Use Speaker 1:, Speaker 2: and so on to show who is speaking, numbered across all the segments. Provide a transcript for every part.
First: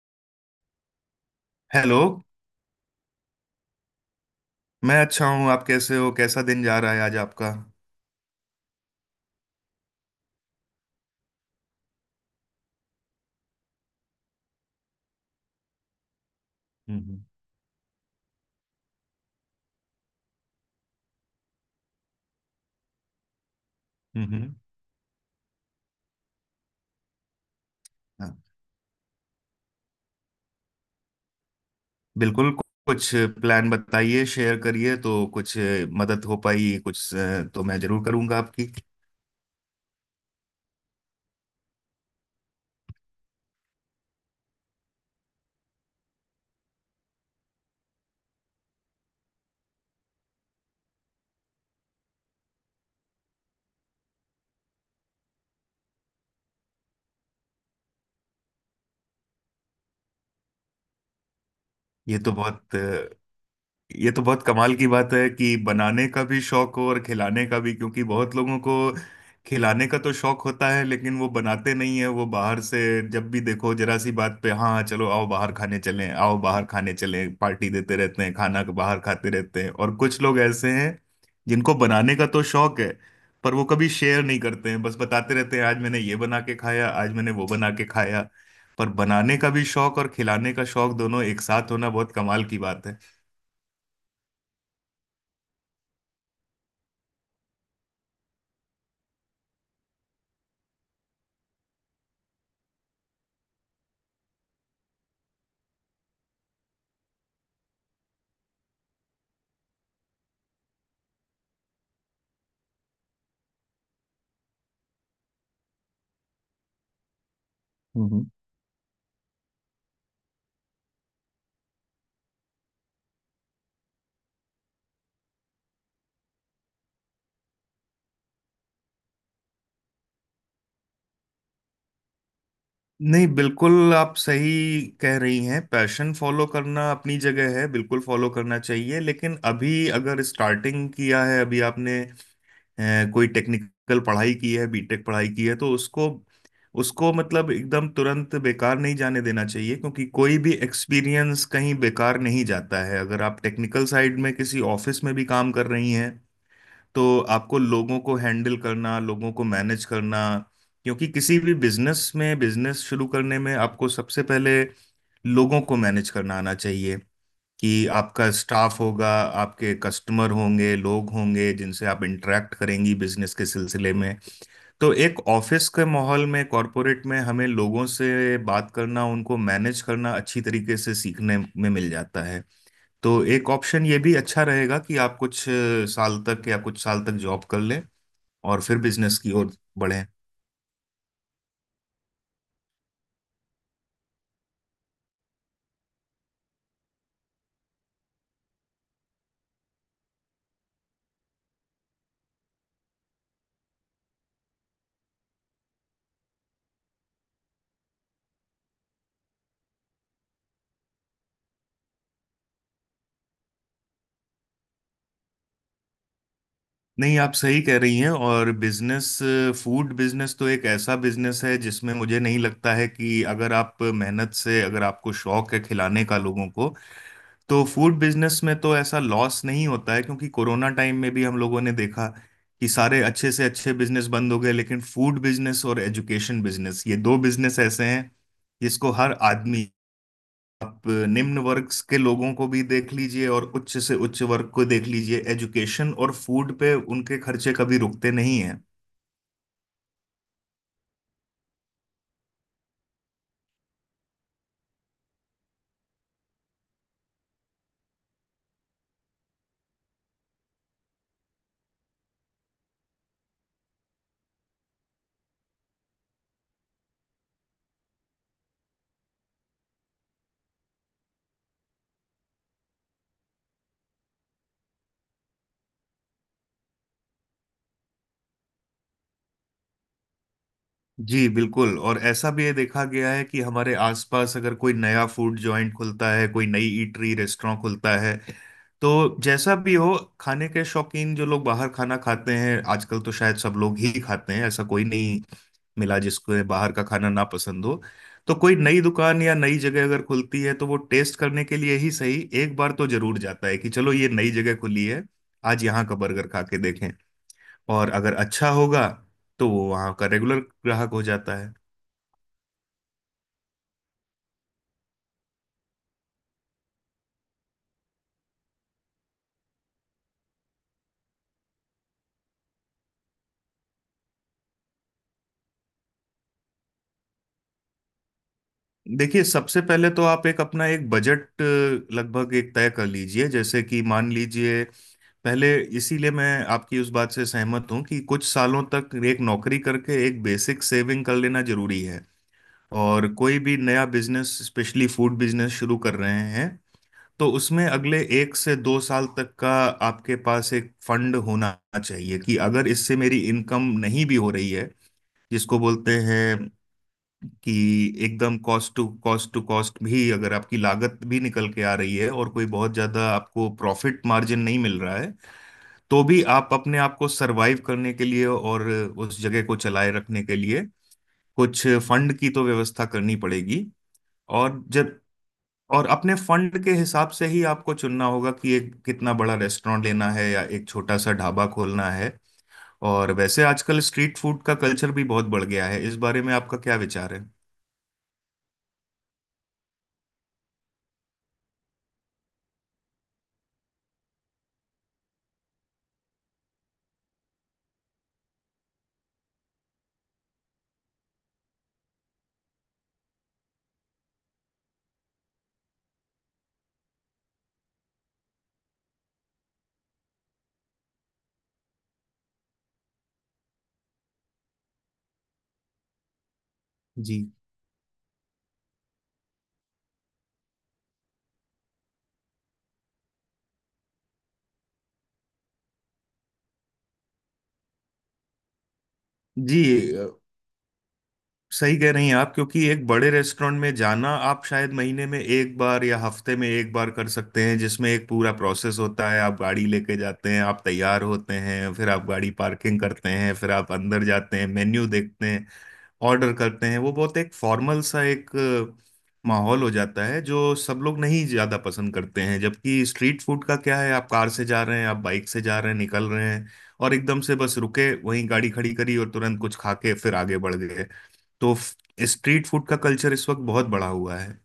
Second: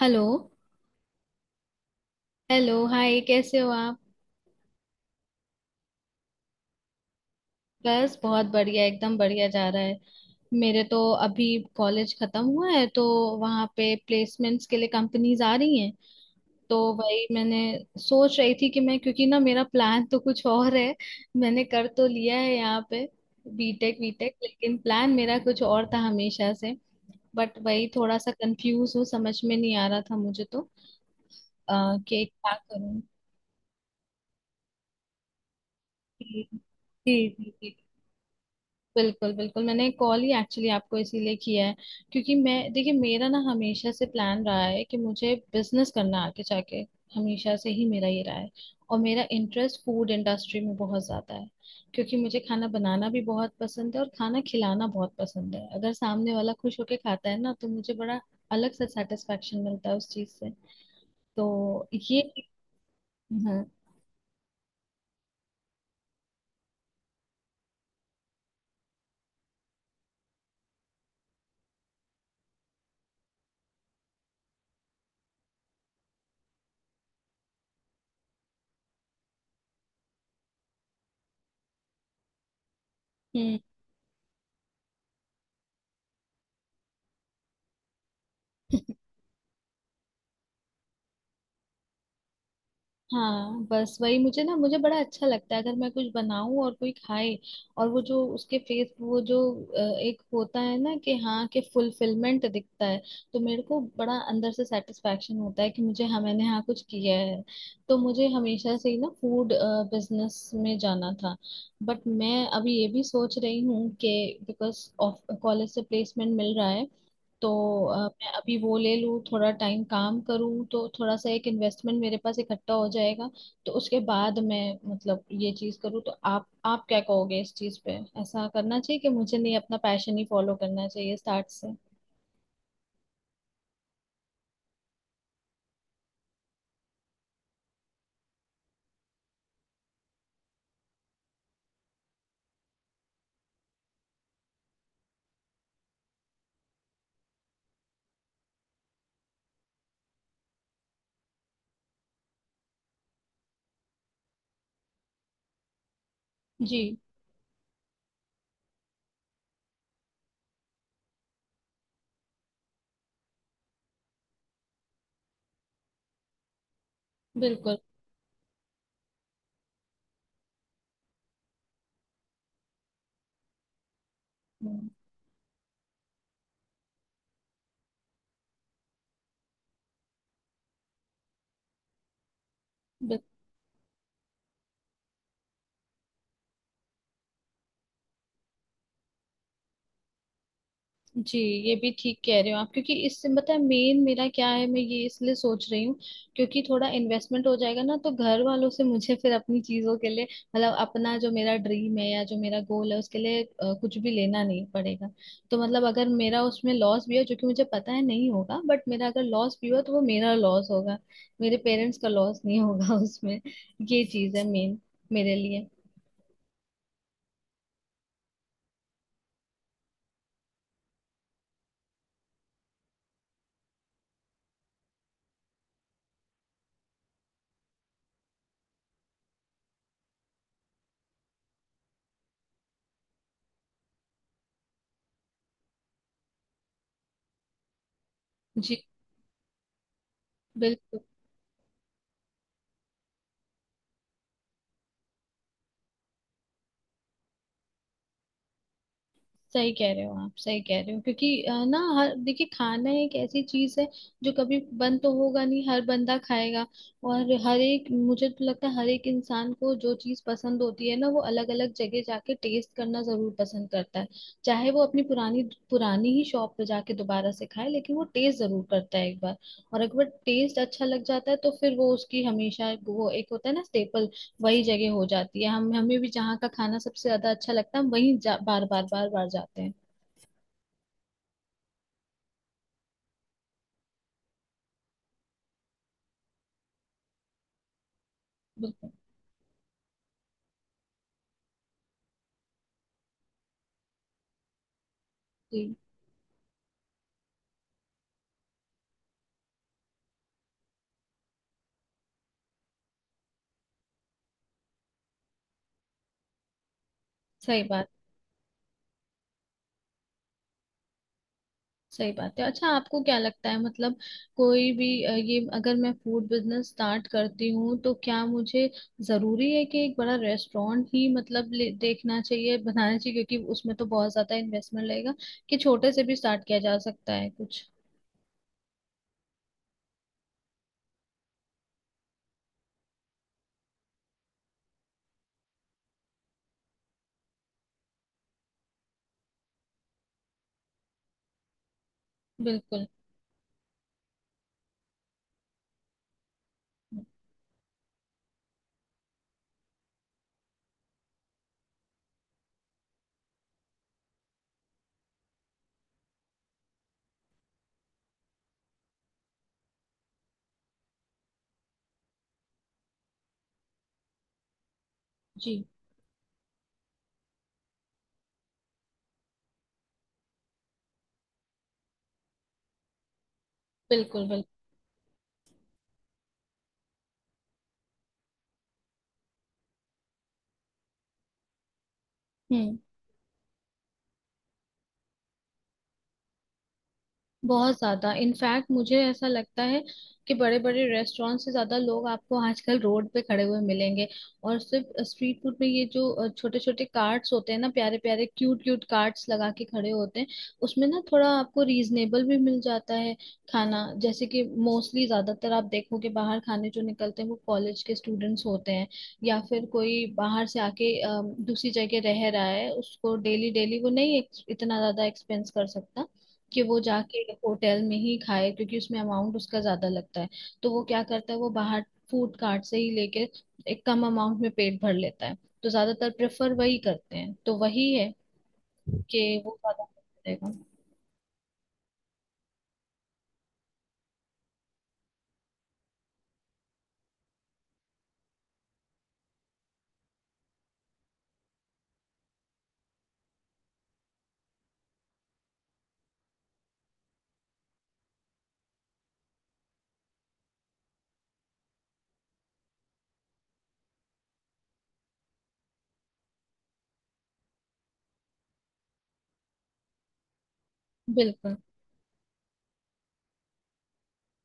Speaker 1: Hello.
Speaker 2: Hello.
Speaker 1: Hello, hi, कैसे हो आप।
Speaker 2: मैं अच्छा हूँ, आप कैसे हो? कैसा दिन जा रहा है आज आपका?
Speaker 1: बस बहुत बढ़िया, एकदम बढ़िया जा रहा है। मेरे तो अभी कॉलेज खत्म हुआ है, तो वहाँ पे प्लेसमेंट्स के लिए कंपनीज आ रही हैं। तो
Speaker 2: हम्म।
Speaker 1: वही मैंने सोच रही थी कि मैं, क्योंकि ना मेरा प्लान तो कुछ और है। मैंने कर तो लिया है यहाँ पे बीटेक वीटेक,
Speaker 2: हम्म।
Speaker 1: लेकिन प्लान मेरा कुछ और था हमेशा से। बट वही थोड़ा सा
Speaker 2: हाँ,
Speaker 1: कंफ्यूज हूँ, समझ में नहीं आ रहा था कि
Speaker 2: बिल्कुल।
Speaker 1: क्या करूँ।
Speaker 2: कुछ प्लान बताइए, शेयर करिए तो कुछ मदद हो
Speaker 1: जी
Speaker 2: पाई कुछ
Speaker 1: जी जी
Speaker 2: तो
Speaker 1: जी।
Speaker 2: मैं जरूर करूँगा आपकी।
Speaker 1: बिल्कुल बिल्कुल, मैंने कॉल ही एक्चुअली आपको इसीलिए किया है, क्योंकि मैं देखिए मेरा ना हमेशा से प्लान रहा है कि मुझे बिजनेस करना है आगे जाके। हमेशा से ही मेरा ये रहा है। और मेरा इंटरेस्ट फूड इंडस्ट्री में बहुत ज्यादा है, क्योंकि मुझे खाना बनाना भी बहुत पसंद है और खाना खिलाना बहुत पसंद है। अगर सामने वाला खुश होके खाता है ना, तो मुझे बड़ा अलग सा सेटिस्फेक्शन मिलता है उस चीज से। तो
Speaker 2: ये
Speaker 1: ये
Speaker 2: तो बहुत
Speaker 1: हाँ।
Speaker 2: ये तो बहुत कमाल की बात है कि बनाने का भी शौक हो और खिलाने का भी, क्योंकि बहुत लोगों को खिलाने का तो शौक होता है लेकिन वो बनाते नहीं है, वो बाहर से जब भी देखो जरा सी बात पे हाँ चलो आओ बाहर खाने चलें आओ बाहर खाने चलें पार्टी देते रहते हैं, खाना बाहर खाते रहते हैं। और कुछ लोग ऐसे हैं जिनको बनाने का तो शौक है पर
Speaker 1: हम्म।
Speaker 2: वो कभी शेयर नहीं करते हैं, बस बताते रहते हैं आज मैंने ये बना के खाया आज मैंने वो बना के खाया। पर बनाने का भी शौक और खिलाने का शौक दोनों एक साथ होना बहुत कमाल की बात
Speaker 1: हाँ, बस वही मुझे ना, मुझे बड़ा अच्छा लगता है अगर मैं कुछ बनाऊं और कोई खाए। और वो जो उसके फेस, वो जो एक होता है ना कि हाँ कि फुलफिलमेंट दिखता है। तो मेरे को बड़ा अंदर से सेटिस्फेक्शन होता है कि मुझे हाँ मैंने, हाँ, कुछ किया है। तो मुझे हमेशा से ही ना फूड बिजनेस में जाना था। बट मैं अभी ये भी सोच रही हूँ कि बिकॉज ऑफ कॉलेज से प्लेसमेंट मिल रहा है, तो
Speaker 2: है।
Speaker 1: मैं अभी वो ले लूँ, थोड़ा टाइम काम करूँ, तो थोड़ा सा एक इन्वेस्टमेंट मेरे पास इकट्ठा हो जाएगा। तो उसके बाद मैं मतलब ये चीज़ करूँ, तो आप क्या कहोगे इस चीज़ पे। ऐसा करना चाहिए कि मुझे, नहीं, अपना पैशन ही फॉलो करना चाहिए स्टार्ट से।
Speaker 2: नहीं, बिल्कुल आप सही कह रही हैं। पैशन फॉलो करना अपनी जगह है, बिल्कुल फॉलो करना चाहिए, लेकिन अभी अगर स्टार्टिंग किया है अभी आपने कोई टेक्निकल पढ़ाई की है, बीटेक पढ़ाई की है, तो उसको उसको मतलब एकदम तुरंत बेकार नहीं जाने देना चाहिए, क्योंकि कोई भी एक्सपीरियंस कहीं बेकार नहीं जाता है। अगर आप टेक्निकल साइड में किसी ऑफिस में भी काम कर रही हैं
Speaker 1: जी
Speaker 2: तो आपको लोगों को हैंडल करना, लोगों को मैनेज करना, क्योंकि किसी भी बिजनेस में, बिजनेस शुरू करने में आपको सबसे पहले लोगों को मैनेज करना आना चाहिए।
Speaker 1: बिल्कुल।
Speaker 2: कि आपका स्टाफ होगा, आपके कस्टमर होंगे, लोग होंगे जिनसे आप इंटरेक्ट करेंगी बिजनेस के सिलसिले में।
Speaker 1: हम्म,
Speaker 2: तो एक ऑफिस के माहौल में, कॉरपोरेट में, हमें लोगों से बात करना, उनको मैनेज करना अच्छी तरीके से सीखने में मिल जाता है। तो एक ऑप्शन ये भी अच्छा रहेगा कि आप कुछ साल तक, या कुछ साल तक जॉब कर लें और फिर बिजनेस की ओर बढ़े।
Speaker 1: जी। ये भी ठीक कह रहे हो आप, क्योंकि इससे मतलब मेन मेरा क्या है, मैं ये इसलिए सोच रही हूँ, क्योंकि थोड़ा इन्वेस्टमेंट हो जाएगा ना, तो घर वालों से मुझे फिर अपनी चीजों के लिए, मतलब अपना जो मेरा ड्रीम है या जो मेरा गोल है उसके लिए, कुछ भी लेना नहीं पड़ेगा। तो मतलब अगर मेरा उसमें लॉस भी हो, जो कि मुझे पता है नहीं होगा, बट मेरा अगर लॉस भी हुआ, तो वो मेरा लॉस होगा, मेरे पेरेंट्स का लॉस नहीं होगा उसमें। ये चीज है मेन मेरे लिए।
Speaker 2: नहीं, आप सही कह रही हैं। और बिजनेस, फूड बिजनेस तो एक ऐसा बिजनेस है जिसमें मुझे नहीं लगता है कि अगर आप मेहनत से, अगर आपको शौक है खिलाने का लोगों को, तो फूड बिजनेस में तो ऐसा लॉस नहीं होता है। क्योंकि कोरोना टाइम में भी हम लोगों ने देखा कि सारे अच्छे से अच्छे बिजनेस बंद हो गए, लेकिन फूड बिजनेस और एजुकेशन बिजनेस, ये दो बिजनेस ऐसे हैं
Speaker 1: जी
Speaker 2: जिसको हर आदमी, आप
Speaker 1: बिल्कुल,
Speaker 2: निम्न वर्ग के लोगों को भी देख लीजिए और उच्च से उच्च वर्ग को देख लीजिए, एजुकेशन और फूड पे उनके खर्चे कभी रुकते नहीं हैं।
Speaker 1: सही कह रहे हो आप, सही कह रहे हो। क्योंकि ना हर, देखिए, खाना एक ऐसी चीज है जो कभी बंद तो होगा नहीं, हर बंदा खाएगा। और हर एक, मुझे तो लगता है हर एक इंसान को जो चीज पसंद होती है ना, वो अलग अलग जगह जाके टेस्ट करना जरूर पसंद करता है। चाहे वो अपनी पुरानी पुरानी ही शॉप पे जाके दोबारा से खाए, लेकिन वो टेस्ट जरूर करता है एक बार। और एक बार टेस्ट अच्छा लग जाता है, तो फिर वो उसकी हमेशा, वो एक होता है ना स्टेपल, वही जगह हो जाती है। हम हमें भी जहाँ का खाना सबसे ज्यादा अच्छा लगता है, हम वहीं बार बार बार बार जाते हैं।
Speaker 2: जी, बिल्कुल। और ऐसा भी ये देखा गया है कि हमारे आसपास अगर कोई नया फूड जॉइंट खुलता है, कोई नई ईटरी रेस्टोरेंट खुलता है,
Speaker 1: बिल्कुल।
Speaker 2: तो जैसा भी हो, खाने के शौकीन जो लोग बाहर खाना खाते हैं, आजकल तो शायद सब लोग ही खाते हैं, ऐसा कोई नहीं
Speaker 1: जी,
Speaker 2: मिला जिसको बाहर का खाना ना पसंद हो, तो कोई नई दुकान या नई जगह अगर खुलती है तो वो टेस्ट करने के लिए ही सही एक बार तो जरूर जाता है कि चलो ये नई जगह खुली है, आज यहाँ का बर्गर खा के देखें।
Speaker 1: सही बात,
Speaker 2: और अगर अच्छा होगा तो वो वहाँ का रेगुलर ग्राहक हो जाता है।
Speaker 1: सही बात है। अच्छा, आपको क्या लगता है मतलब कोई भी, ये अगर मैं फूड बिजनेस स्टार्ट करती हूँ, तो क्या मुझे जरूरी है कि एक बड़ा रेस्टोरेंट ही, मतलब देखना चाहिए, बनाना चाहिए, क्योंकि उसमें तो बहुत ज्यादा इन्वेस्टमेंट लगेगा। कि छोटे से भी स्टार्ट किया जा सकता है कुछ।
Speaker 2: देखिए, सबसे पहले तो आप एक अपना एक बजट लगभग एक तय कर लीजिए। जैसे कि मान लीजिए, पहले, इसीलिए मैं आपकी उस बात से सहमत हूँ कि कुछ सालों तक एक नौकरी करके एक बेसिक सेविंग कर लेना जरूरी है।
Speaker 1: बिल्कुल।
Speaker 2: और कोई भी नया बिजनेस, स्पेशली फूड बिजनेस शुरू कर रहे हैं, तो उसमें अगले 1 से 2 साल तक का आपके पास एक फंड होना चाहिए। कि अगर इससे मेरी इनकम नहीं भी हो रही है, जिसको बोलते हैं कि एकदम cost to cost to cost भी, अगर आपकी लागत भी निकल के आ रही है और कोई बहुत ज्यादा आपको प्रॉफिट मार्जिन नहीं मिल रहा है,
Speaker 1: जी,
Speaker 2: तो भी आप अपने आप को सरवाइव करने के लिए और उस जगह को चलाए रखने के लिए कुछ फंड की तो व्यवस्था करनी पड़ेगी।
Speaker 1: बिल्कुल बिल्कुल।
Speaker 2: और जब और अपने फंड के हिसाब से ही आपको चुनना होगा कि एक कितना बड़ा रेस्टोरेंट लेना है या एक छोटा सा ढाबा खोलना है।
Speaker 1: हम्म।
Speaker 2: और वैसे आजकल स्ट्रीट फूड का कल्चर भी बहुत बढ़ गया है, इस बारे में आपका क्या विचार है?
Speaker 1: बहुत ज्यादा, इनफैक्ट मुझे ऐसा लगता है कि बड़े बड़े रेस्टोरेंट से ज्यादा लोग आपको आजकल रोड पे खड़े हुए मिलेंगे। और सिर्फ स्ट्रीट फूड में, ये जो छोटे छोटे कार्ट्स होते हैं ना, प्यारे प्यारे क्यूट क्यूट कार्ट्स लगा के खड़े होते हैं, उसमें ना थोड़ा आपको रीजनेबल भी मिल जाता है खाना। जैसे कि मोस्टली ज्यादातर आप देखोगे, बाहर खाने जो निकलते हैं वो कॉलेज के स्टूडेंट्स होते हैं, या फिर कोई बाहर से आके दूसरी जगह रह रहा है, उसको डेली डेली वो नहीं इतना ज्यादा एक्सपेंस कर सकता कि वो
Speaker 2: जी,
Speaker 1: जाके होटल में ही खाए, क्योंकि उसमें अमाउंट उसका ज्यादा लगता है। तो वो क्या करता है, वो बाहर फूड कार्ट से ही लेके एक कम अमाउंट में पेट भर लेता है। तो ज्यादातर प्रेफर वही करते हैं, तो वही है कि वो
Speaker 2: जी।
Speaker 1: ज्यादा
Speaker 2: अ,
Speaker 1: करेगा।
Speaker 2: सही कह रही हैं आप, क्योंकि एक बड़े रेस्टोरेंट में जाना आप शायद महीने में एक बार या हफ्ते में एक बार कर सकते हैं, जिसमें एक पूरा प्रोसेस होता है, आप गाड़ी लेके जाते हैं, आप तैयार होते हैं, फिर आप गाड़ी पार्किंग करते हैं, फिर आप अंदर जाते हैं, मेन्यू देखते हैं, ऑर्डर करते हैं। वो बहुत एक फॉर्मल सा एक माहौल हो जाता है, जो सब लोग नहीं ज़्यादा पसंद करते हैं। जबकि स्ट्रीट फूड का क्या है, आप कार से जा रहे हैं, आप बाइक से जा रहे हैं, निकल रहे हैं, और एकदम से बस रुके वहीं गाड़ी खड़ी करी और तुरंत कुछ खा के फिर आगे बढ़ गए। तो
Speaker 1: बिल्कुल।
Speaker 2: स्ट्रीट फूड का कल्चर इस वक्त बहुत बड़ा हुआ है।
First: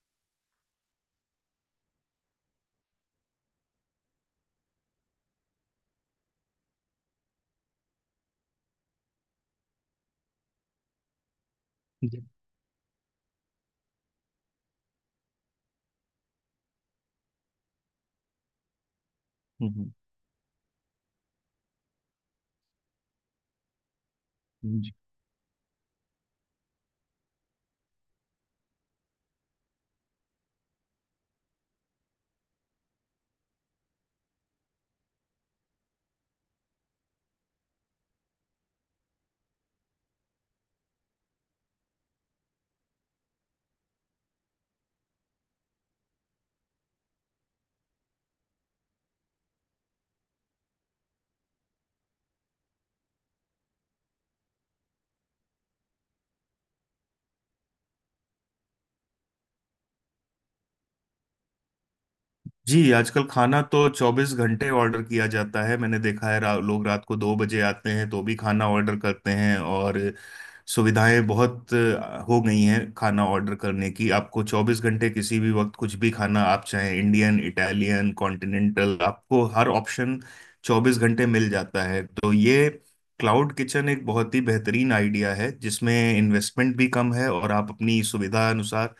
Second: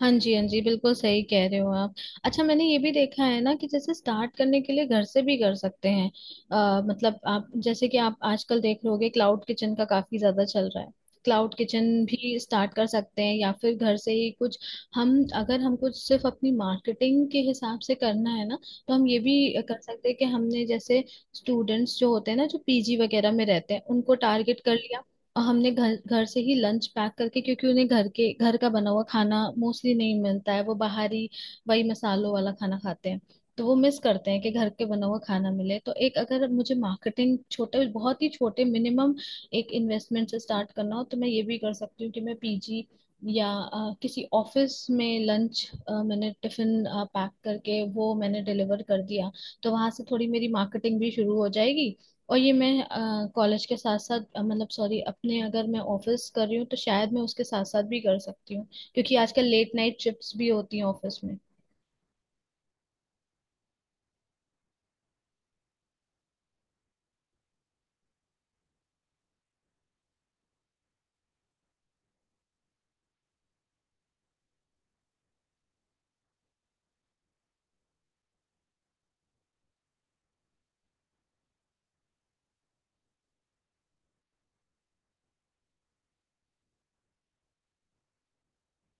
Speaker 1: हाँ जी, हाँ जी, बिल्कुल सही कह रहे हो आप। अच्छा, मैंने ये भी देखा है ना कि जैसे स्टार्ट करने के लिए घर से भी कर सकते हैं। मतलब आप जैसे कि, आप आजकल देख लोगे क्लाउड किचन का काफी ज्यादा चल रहा है। क्लाउड किचन भी स्टार्ट कर सकते हैं, या फिर घर से ही कुछ। हम, अगर हमको सिर्फ अपनी मार्केटिंग के हिसाब से करना है ना, तो हम ये भी कर सकते हैं कि हमने जैसे स्टूडेंट्स जो होते हैं ना, जो पीजी वगैरह में रहते हैं, उनको टारगेट कर लिया, और हमने घर, घर से ही लंच पैक करके, क्योंकि उन्हें घर के, घर का बना हुआ खाना मोस्टली नहीं मिलता है, वो बाहरी वही मसालों वाला खाना खाते हैं। तो वो मिस करते हैं कि घर के बना हुआ खाना मिले। तो एक, अगर मुझे मार्केटिंग छोटे, बहुत ही छोटे मिनिमम एक इन्वेस्टमेंट से स्टार्ट करना हो, तो मैं ये भी कर सकती हूँ कि मैं पीजी या किसी ऑफिस में लंच, मैंने टिफिन पैक करके वो मैंने डिलीवर कर दिया, तो वहां से थोड़ी मेरी मार्केटिंग भी शुरू हो जाएगी। और ये मैं कॉलेज के साथ साथ, मतलब सॉरी अपने, अगर मैं ऑफिस कर रही हूँ, तो शायद मैं उसके साथ साथ भी कर सकती हूँ, क्योंकि आजकल लेट नाइट शिफ्ट्स भी होती हैं ऑफिस में।
Speaker 2: जी, आजकल खाना तो 24 घंटे ऑर्डर किया जाता है। मैंने देखा है लोग रात को 2 बजे आते हैं तो भी खाना ऑर्डर करते हैं। और सुविधाएं बहुत हो गई हैं खाना ऑर्डर करने की। आपको 24 घंटे किसी भी वक्त कुछ भी खाना आप चाहें, इंडियन, इटालियन, कॉन्टिनेंटल, आपको हर ऑप्शन 24 घंटे मिल जाता है। तो ये क्लाउड किचन एक बहुत ही बेहतरीन आइडिया है, जिसमें इन्वेस्टमेंट भी कम है और आप अपनी सुविधा अनुसार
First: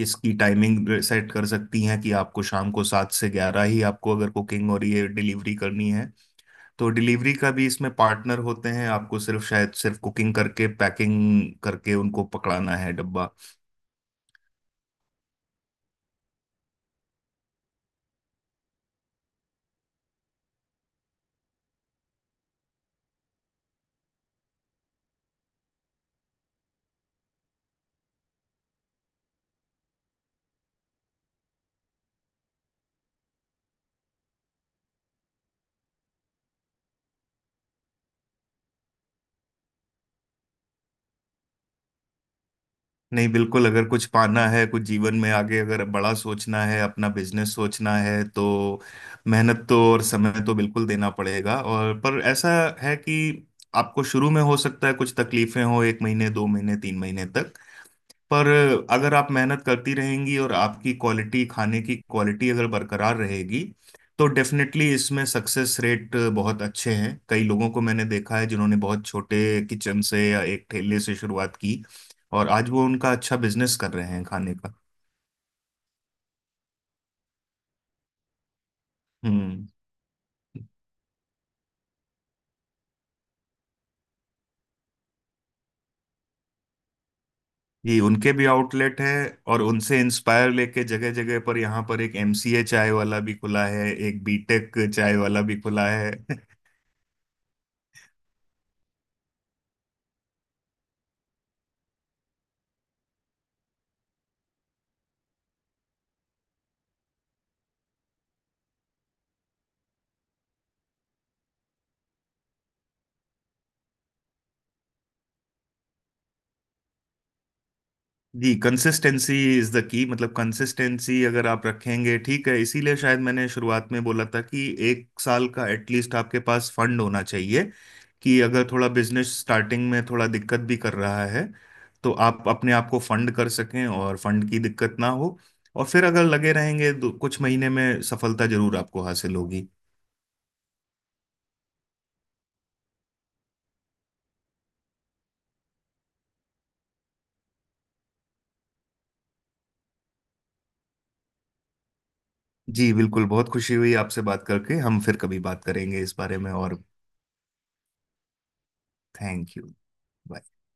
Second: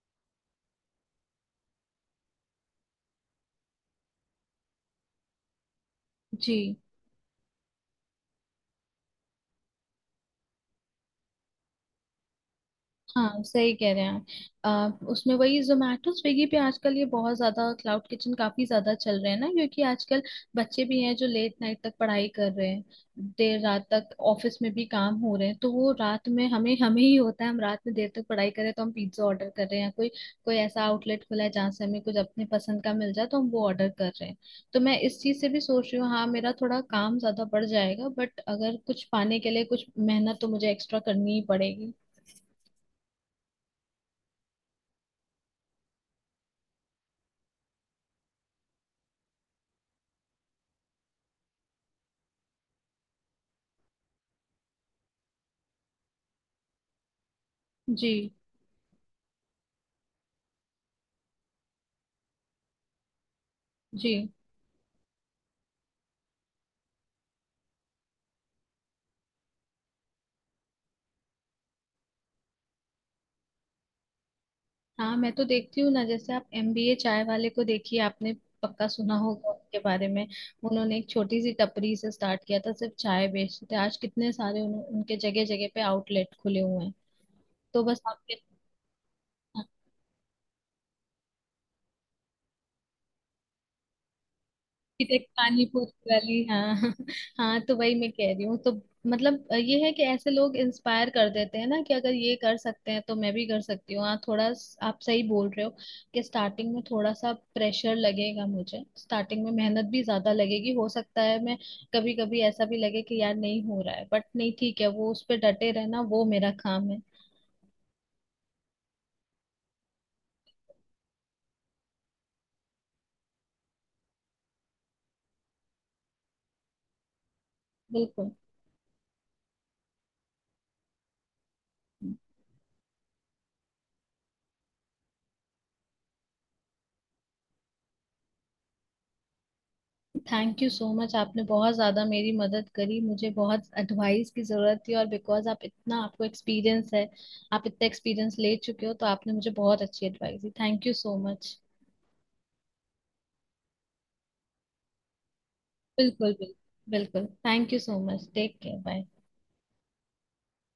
Speaker 2: इसकी टाइमिंग सेट कर सकती हैं। कि आपको शाम को 7 से 11 ही आपको अगर कुकिंग और ये डिलीवरी करनी है,
Speaker 1: जी
Speaker 2: तो डिलीवरी का भी इसमें पार्टनर होते हैं, आपको सिर्फ, शायद सिर्फ कुकिंग करके पैकिंग करके उनको पकड़ाना है डब्बा।
Speaker 1: हाँ, सही कह रहे हैं आप। उसमें वही जोमेटो स्विगी पे आजकल ये बहुत ज्यादा क्लाउड किचन काफी ज्यादा चल रहे हैं ना, क्योंकि आजकल बच्चे भी हैं जो लेट नाइट तक पढ़ाई कर रहे हैं, देर रात तक ऑफिस में भी काम हो रहे हैं, तो वो रात में, हमें हमें ही होता है, हम रात में देर तक पढ़ाई कर रहे हैं तो हम पिज्जा ऑर्डर कर रहे हैं। कोई कोई ऐसा आउटलेट खुला है जहाँ से हमें कुछ अपने पसंद का मिल जाए, तो हम वो ऑर्डर कर रहे हैं। तो मैं इस चीज से भी सोच रही हूँ, हाँ मेरा थोड़ा काम ज्यादा बढ़ जाएगा, बट अगर कुछ पाने के लिए कुछ मेहनत तो मुझे एक्स्ट्रा करनी ही पड़ेगी।
Speaker 2: नहीं, बिल्कुल, अगर कुछ पाना है, कुछ जीवन में आगे अगर बड़ा सोचना है, अपना बिजनेस सोचना है, तो मेहनत तो और समय तो बिल्कुल देना पड़ेगा। और पर ऐसा है कि आपको शुरू में हो सकता है कुछ तकलीफें हो, 1 महीने 2 महीने 3 महीने तक।
Speaker 1: जी
Speaker 2: पर अगर आप मेहनत करती रहेंगी और आपकी क्वालिटी, खाने की क्वालिटी अगर बरकरार रहेगी, तो
Speaker 1: जी।
Speaker 2: डेफिनेटली इसमें सक्सेस रेट बहुत अच्छे हैं। कई लोगों को मैंने देखा है जिन्होंने बहुत छोटे किचन से या एक ठेले से शुरुआत की और आज वो उनका अच्छा बिजनेस कर रहे हैं खाने का।
Speaker 1: हाँ मैं तो देखती हूँ ना, जैसे आप एमबीए चाय वाले को देखिए, आपने पक्का सुना होगा
Speaker 2: हम्म।
Speaker 1: उनके बारे में। उन्होंने एक छोटी सी टपरी से स्टार्ट किया था, सिर्फ चाय बेचते थे, आज कितने सारे उनके जगह जगह पे आउटलेट खुले हुए हैं। तो
Speaker 2: जी,
Speaker 1: बस
Speaker 2: उनके
Speaker 1: आपके,
Speaker 2: भी आउटलेट है और उनसे इंस्पायर लेके जगह जगह पर, यहाँ पर एक एमसीए चाय वाला भी खुला है, एक बीटेक चाय
Speaker 1: खिचक
Speaker 2: वाला भी खुला
Speaker 1: पानीपुरी
Speaker 2: है।
Speaker 1: वाली, हाँ हाँ, तो वही मैं कह रही हूँ। तो मतलब ये है कि ऐसे लोग इंस्पायर कर देते हैं ना कि अगर ये कर सकते हैं, तो मैं भी कर सकती हूँ। हाँ, थोड़ा आप सही बोल रहे हो कि स्टार्टिंग में थोड़ा सा प्रेशर लगेगा मुझे, स्टार्टिंग में मेहनत भी ज्यादा लगेगी, हो सकता है मैं कभी कभी ऐसा भी लगे कि यार नहीं हो रहा है, बट नहीं, ठीक है, वो उस पर डटे रहना वो मेरा काम है।
Speaker 2: जी, कंसिस्टेंसी इज द की। मतलब कंसिस्टेंसी अगर आप रखेंगे, ठीक है, इसीलिए शायद मैंने शुरुआत में बोला था कि 1 साल का एटलीस्ट आपके पास फंड होना चाहिए।
Speaker 1: बिल्कुल,
Speaker 2: कि अगर थोड़ा बिजनेस स्टार्टिंग में थोड़ा दिक्कत भी कर रहा है, तो आप अपने आप को फंड कर सकें और फंड की दिक्कत ना हो। और फिर अगर लगे रहेंगे तो कुछ महीने में सफलता जरूर आपको हासिल होगी।
Speaker 1: थैंक यू सो मच, आपने बहुत ज़्यादा मेरी मदद करी, मुझे बहुत एडवाइस की ज़रूरत थी। और बिकॉज आप इतना, आपको एक्सपीरियंस है, आप इतना एक्सपीरियंस ले चुके हो, तो आपने मुझे बहुत अच्छी एडवाइस दी, थैंक यू सो मच।
Speaker 2: जी, बिल्कुल, बहुत खुशी हुई आपसे बात करके, हम फिर कभी बात करेंगे इस
Speaker 1: बिल्कुल
Speaker 2: बारे
Speaker 1: बिल्कुल।
Speaker 2: में। और
Speaker 1: बिल्कुल, thank you so much, take care, bye.
Speaker 2: Thank you.